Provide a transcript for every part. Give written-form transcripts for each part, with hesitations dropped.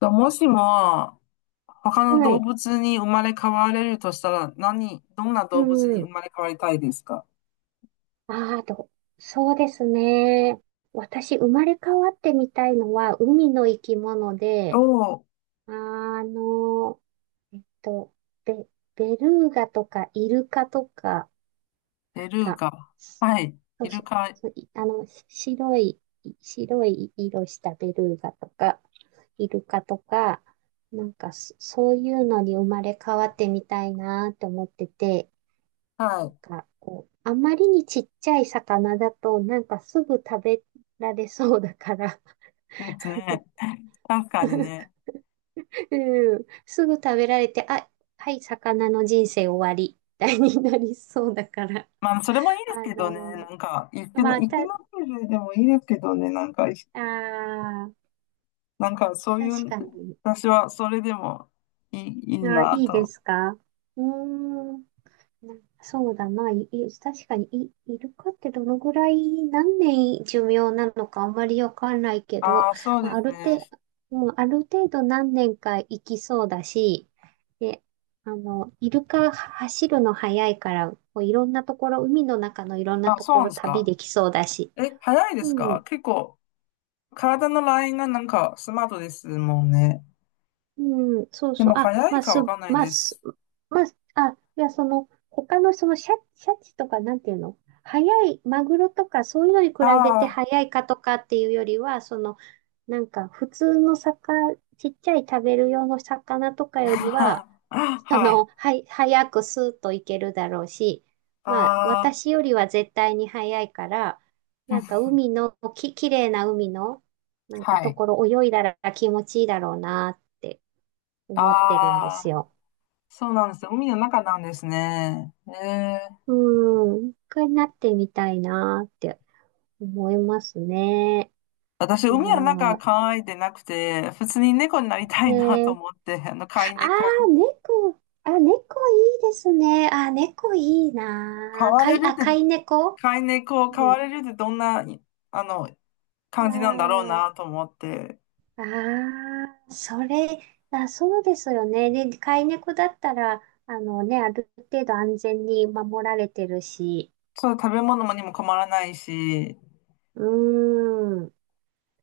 ともしも、他のは動い。物に生まれ変われるとしたら、どんなう動物に生ん。まれ変わりたいですか？ああ、と、そうですね。私、生まれ変わってみたいのは、海の生き物おで、ー、あの、えっと、ベ、ベルーガとかイルカとかベルーが、ガ。はい。そイうルそう、カ。そういあの、し白い、白い色したベルーガとか、イルカとか、なんか、そういうのに生まれ変わってみたいなと思ってて、はなんい。か、こう、あまりにちっちゃい魚だと、なんかすぐ食べられそうだから、ですね。確かにね。うん、すぐ食べられて、あ、はい、魚の人生終わり、みたいになりそうだから、まあ、それもいいで すあけどね。のなんか、まあ、生きた、の種類でもいいですけどね。あーなんか、そうい確う、かに。私はそれでもいいいあー、ないいでと。すか？うーん。なそうだな、確かにイルカってどのぐらい、何年寿命なのかあまりわかんないけど、ああ、そうまであ、あするね。程度、もうある程度何年か生きそうだし、で、あの、イルカは走るの早いから、こういろんなところ、海の中のいろんなあ、とそうこなんろです旅か。できそうだし、え、早いですうかん、結構。体のラインがなんかスマートですもんね。うん、そうでそう。もあ、早まいあ、かす、わかんないまあ、です、す。まあ、あ、いや、その、他のそのシャチとか、なんていうの？早い、マグロとか、そういうのに比べてあ早いかとかっていうよりは、その、なんか、普通の魚、ちっちゃい食べる用の魚とかよりは、あ、そはい。の、はい、早くスーッといけるだろうし、まあ、ああ、私よりは絶対に早いから、うなんんか、海の、き、綺麗な海の、なんか、はとい。ころ泳いだら気持ちいいだろうなって。思ってるんですああ、よ。そうなんです海の中なんですね。ええ。うん。一回なってみたいなって思いますね。私、いや海の中ー。考えてなくて、普通に猫になりたえいなとー、思って、飼いあ猫。ー、猫。あ、猫いいですね。あ、猫いい飼なー。われるって、飼い猫？飼い猫、飼うわん。れるってどんな、あの、あ感じなんだろうー、なと思って。ああそれ、あ、そうですよね。で、飼い猫だったら、あのね、ある程度安全に守られてるし。そう、食べ物もにも困らないし、うーん。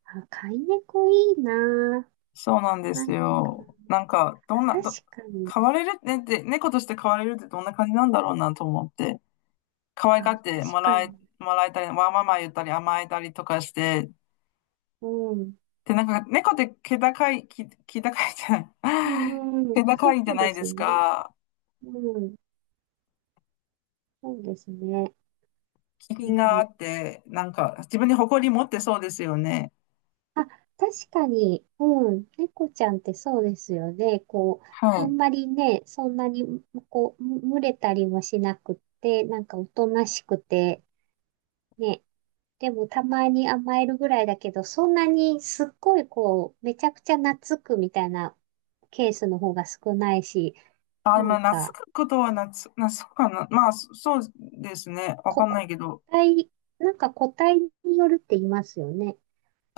あ、飼い猫いいなそうなんでー。なすんかよ。なんか、どんな、確ど、かに。飼われるねって、猫として飼われるってどんな感じなんだろうなと思って、可愛があ、って確もからえ、に。もらえたり、わーまま言ったり甘えたりとかして、うん。で、なんか、猫って気高いじゃうない、ん、うん、気高そいじゃうなでいですすね。か。うん、そうですね。気う品があん、って、なんか、自分に誇り持ってそうですよね。あ、確かに、うん、猫ちゃんってそうですよね。こはう、あい。んまりね、そんなに、こう、群れたりもしなくって、なんかおとなしくて、ね。でもたまに甘えるぐらいだけど、そんなにすっごいこう、めちゃくちゃ懐くみたいなケースの方が少ないし、あ、なまんあ、か、懐くことは懐、懐くかな。まあ、そうですね。わかこ、んなこいけ個ど。体、なんか個体によるって言いますよね。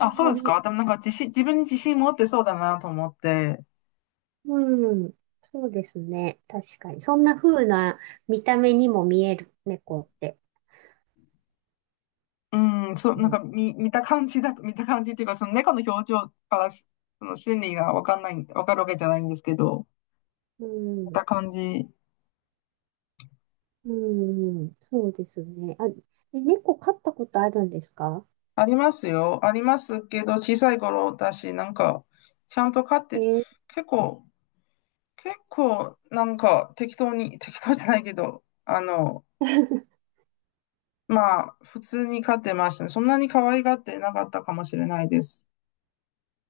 あんそうまですり、か。でもなんか自分に自信持ってそうだなと思って。うん、そうですね。確かに。そんな風な見た目にも見える、猫って。うん、そう、うん、見た感じだと、見た感じっていうか、その猫の表情からし、その心理がわかんない、わかるわけじゃないんですけど、う見ん、た感じ。うん、そうですね。あ、え、猫飼ったことあるんですか？ありますよ。ありますけど、小さい頃だし、なんか、ちゃんと飼っえて、ー 結構、結構、なんか、適当じゃないけど、まあ、普通に飼ってましたね。そんなに可愛がってなかったかもしれないです。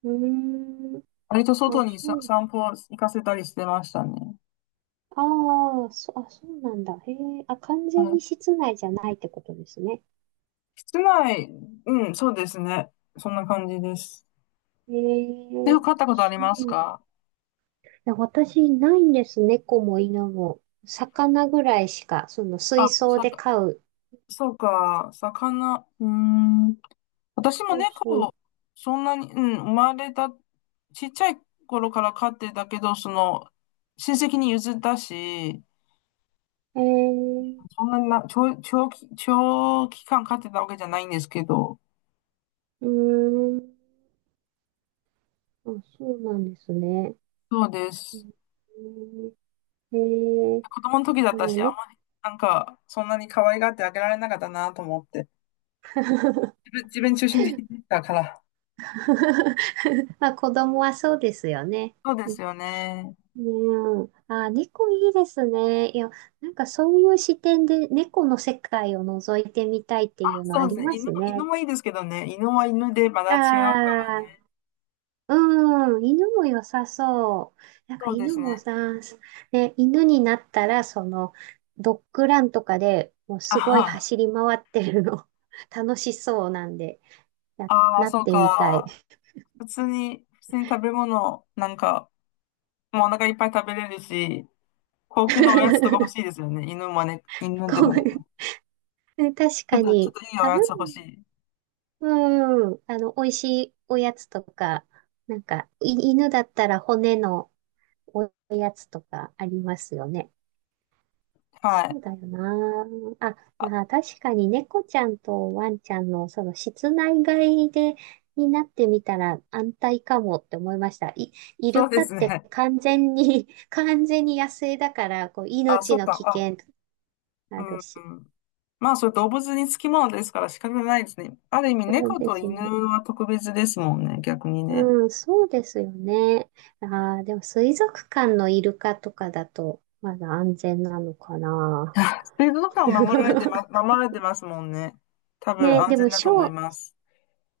うーん、割と外あ、にさ、そう、散歩行かせたりしてましたね。ああ、そ、あ、そうなんだ。へえ、あ、完は全い。に室内じゃないってことですね。室内、うん、そうですね。そんな感じです。へで、え、飼ったことありそますうか？で私、ないんです。猫も犬も。魚ぐらいしか、そのあ、水槽さでか、飼う。そうか、魚、うーん。私もそうそう。猫、そんなに、うん、生まれた、ちっちゃい頃から飼ってたけど、その、親戚に譲ったし、えー、そんなにな、長、長期、長期間飼ってたわけじゃないんですけど、うーん。あ、そうなんですね。そうでうす。ん、えー、子供の時だっでたもし、あんまね。りなんか、そんなに可愛がってあげられなかったなと思って。自分中心的だから。まあ、子供はそうですよね。そうですよね。うん。あ、猫いいですね。いや、なんかそういう視点で猫の世界を覗いてみたいっていうのそあうでりすね。ます犬ね。もいいですけどね。犬は犬でまだあ違うからあ、ね。うん、犬も良さそう。なんかそうで犬すもね。さ、ね、犬になったら、その、ドッグランとかでもうあすごいは。走り回ってるの、楽しそうなんで、ああ、なっそうてみたい。か。普通に食べ物、なんか、もうお腹いっぱい食べれるし、高級なおやつとか欲しいで すよね。犬もね、犬でもこね。ういう確かちょっに、といいお食やべつ欲しい。物、うん、あの、美味しいおやつとか、なんか、犬だったら骨のおやつとかありますよね。はそうい。だよな。あ、あ、あ、確かに猫ちゃんとワンちゃんのその室内飼いでになってみたら安泰かもって思いました。イそルうでカっすてね。完全に 完全に野生だから、こうあ、そ命うの危か。険うあるし。ん。まあ、それ動物につきものですから仕方ないですね。ある意味、そう猫でとす犬ね。は特別ですもんね、逆にね。うん、そうですよね。ああ、でも水族館のイルカとかだとまだ安全なのかな。水族館を守られてま、守られてますもんね。多分ね、安で全もだとショ思いー、ます。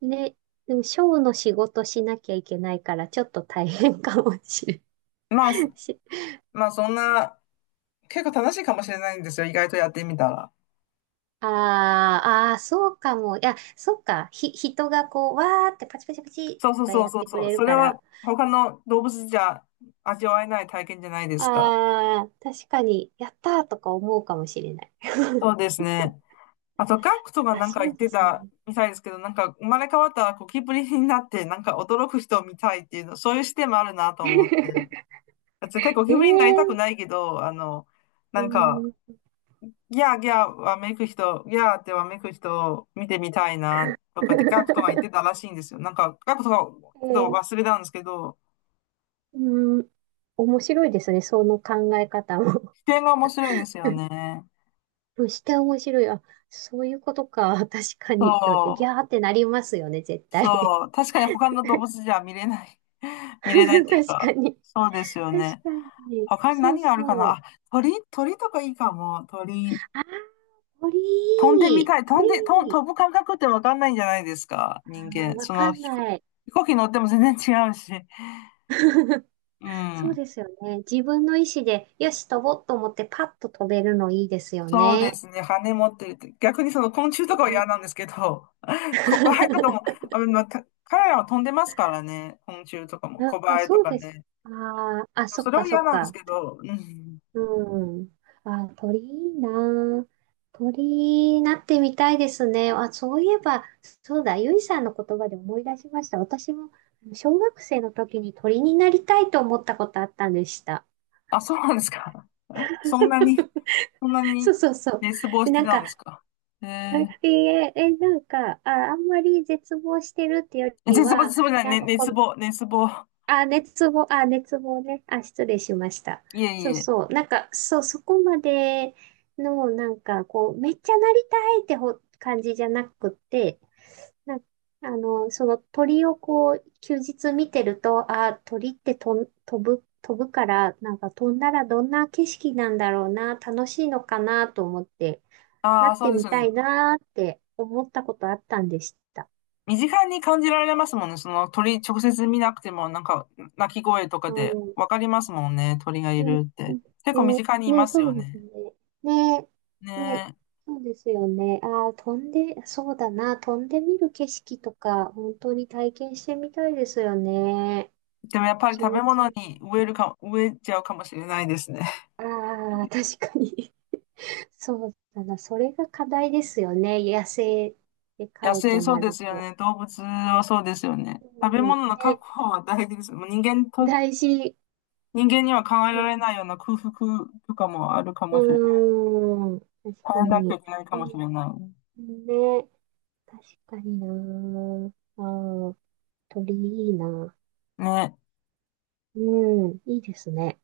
ね、でも、ショーの仕事しなきゃいけないから、ちょっと大変かもしれまあ、すん。しまあ、そんな、結構楽しいかもしれないんですよ、意外とやってみたら。あーあー、そうかも。いや、そっか。人がこう、わーってパチパチパチそうそとうかそうやっそうてくそう。れるそれかはら、他の動物じゃ味わえない体験じゃないですか。ああ、確かに、やったーとか思うかもしれない。そうですね。あと、ガクトがあ、なんかそ言うっでてすね。たみたいですけど、なんか生まれ変わったらゴキブリになって、なんか驚く人を見たいっていうの、そういう視点もあるなと思って。絶対ゴキブリになりたくええ、ないけど、うなーんか、うん。ギャーってわめく人を見てみたいなとかってガクトが言ってたら しいんですよ。なんか、ガクトがちょえっとー、忘れたんですけど、うん、面白いですね、その考え方も。視点が面白いですよね。そして面白い。あ、そういうことか。確かそに。だって、ギう、ャーってなりますよね、絶対。そう。確かに他の動物じゃ見れない。見れないっ ていう確かか、に。そうですよ確ね。かに。他にそう何があるかそなう。あ、鳥とかいいかも。鳥、あー、飛んでみ鳥。たい。飛鳥。んで、と飛ぶ感覚ってわかんないんじゃないですか、人あー、間。わかんない。飛行機乗っても全然違うし。うそうん。ですよね。自分の意思で、よし、飛ぼうと思ってパッと飛べるのいいですよそうでね。すね。羽持ってるって。逆にその昆虫とかはうん。 嫌なんですけど、コバエとかも、あの、また彼らは飛んでますからね。昆虫とかも、コあ、バエとそうかです。ね。あーあ、そっそれかはそ嫌っなんですか。けど、うん。うん。あ、鳥いいな。鳥になってみたいですね。あ、そういえば、そうだ、ゆいさんの言葉で思い出しました。私も小学生の時に鳥になりたいと思ったことあったんでした。あ、そうなんですか。そんなに、そんなそうにそうそう。熱望で、してなんたんか、ですか？ええーーえなんか、あ、あんまり絶望してるってよりは、絶望じゃない、なんね、かこ熱望。あ、熱望、あ、熱望ね。あ、失礼しました。いえそういえ。そう。なんか、そう、そこまでの、なんか、こう、めっちゃなりたいって感じじゃなくって、なんあの、その鳥をこう、休日見てると、あ、鳥って飛ぶ、飛ぶから、なんか飛んだらどんな景色なんだろうな、楽しいのかなと思って、なああ、っそてうですみよたね。いなって思ったことあったんでした。身近に感じられますもんね。その鳥、直接見なくても、なんか、鳴き声とかうでん、わかりますもんね。鳥がいうん、るって。結構身ね、近にいね、ますそようですね。ね。ね、ね、ねそうですよね。ああ、飛んで、そうだな、飛んでみる景色とか、本当に体験してみたいですよね。え。でもやっぱり気食持べちい物い。に植えちゃうかもしれないですね。ああ、確かに。そうだな、それが課題ですよね。野生で野飼う生とそうなでるすよと。ね。動物はそうですよね。食べうん、物のね、確保は大事です。もう大事。人間には考えらね、れないような空腹とかもあるかもしれない。うーん、確耐かえなきゃに。いけないかうもしれない。ん、ね、確かにな。あー、鳥いいな。ね、うん、いいですね。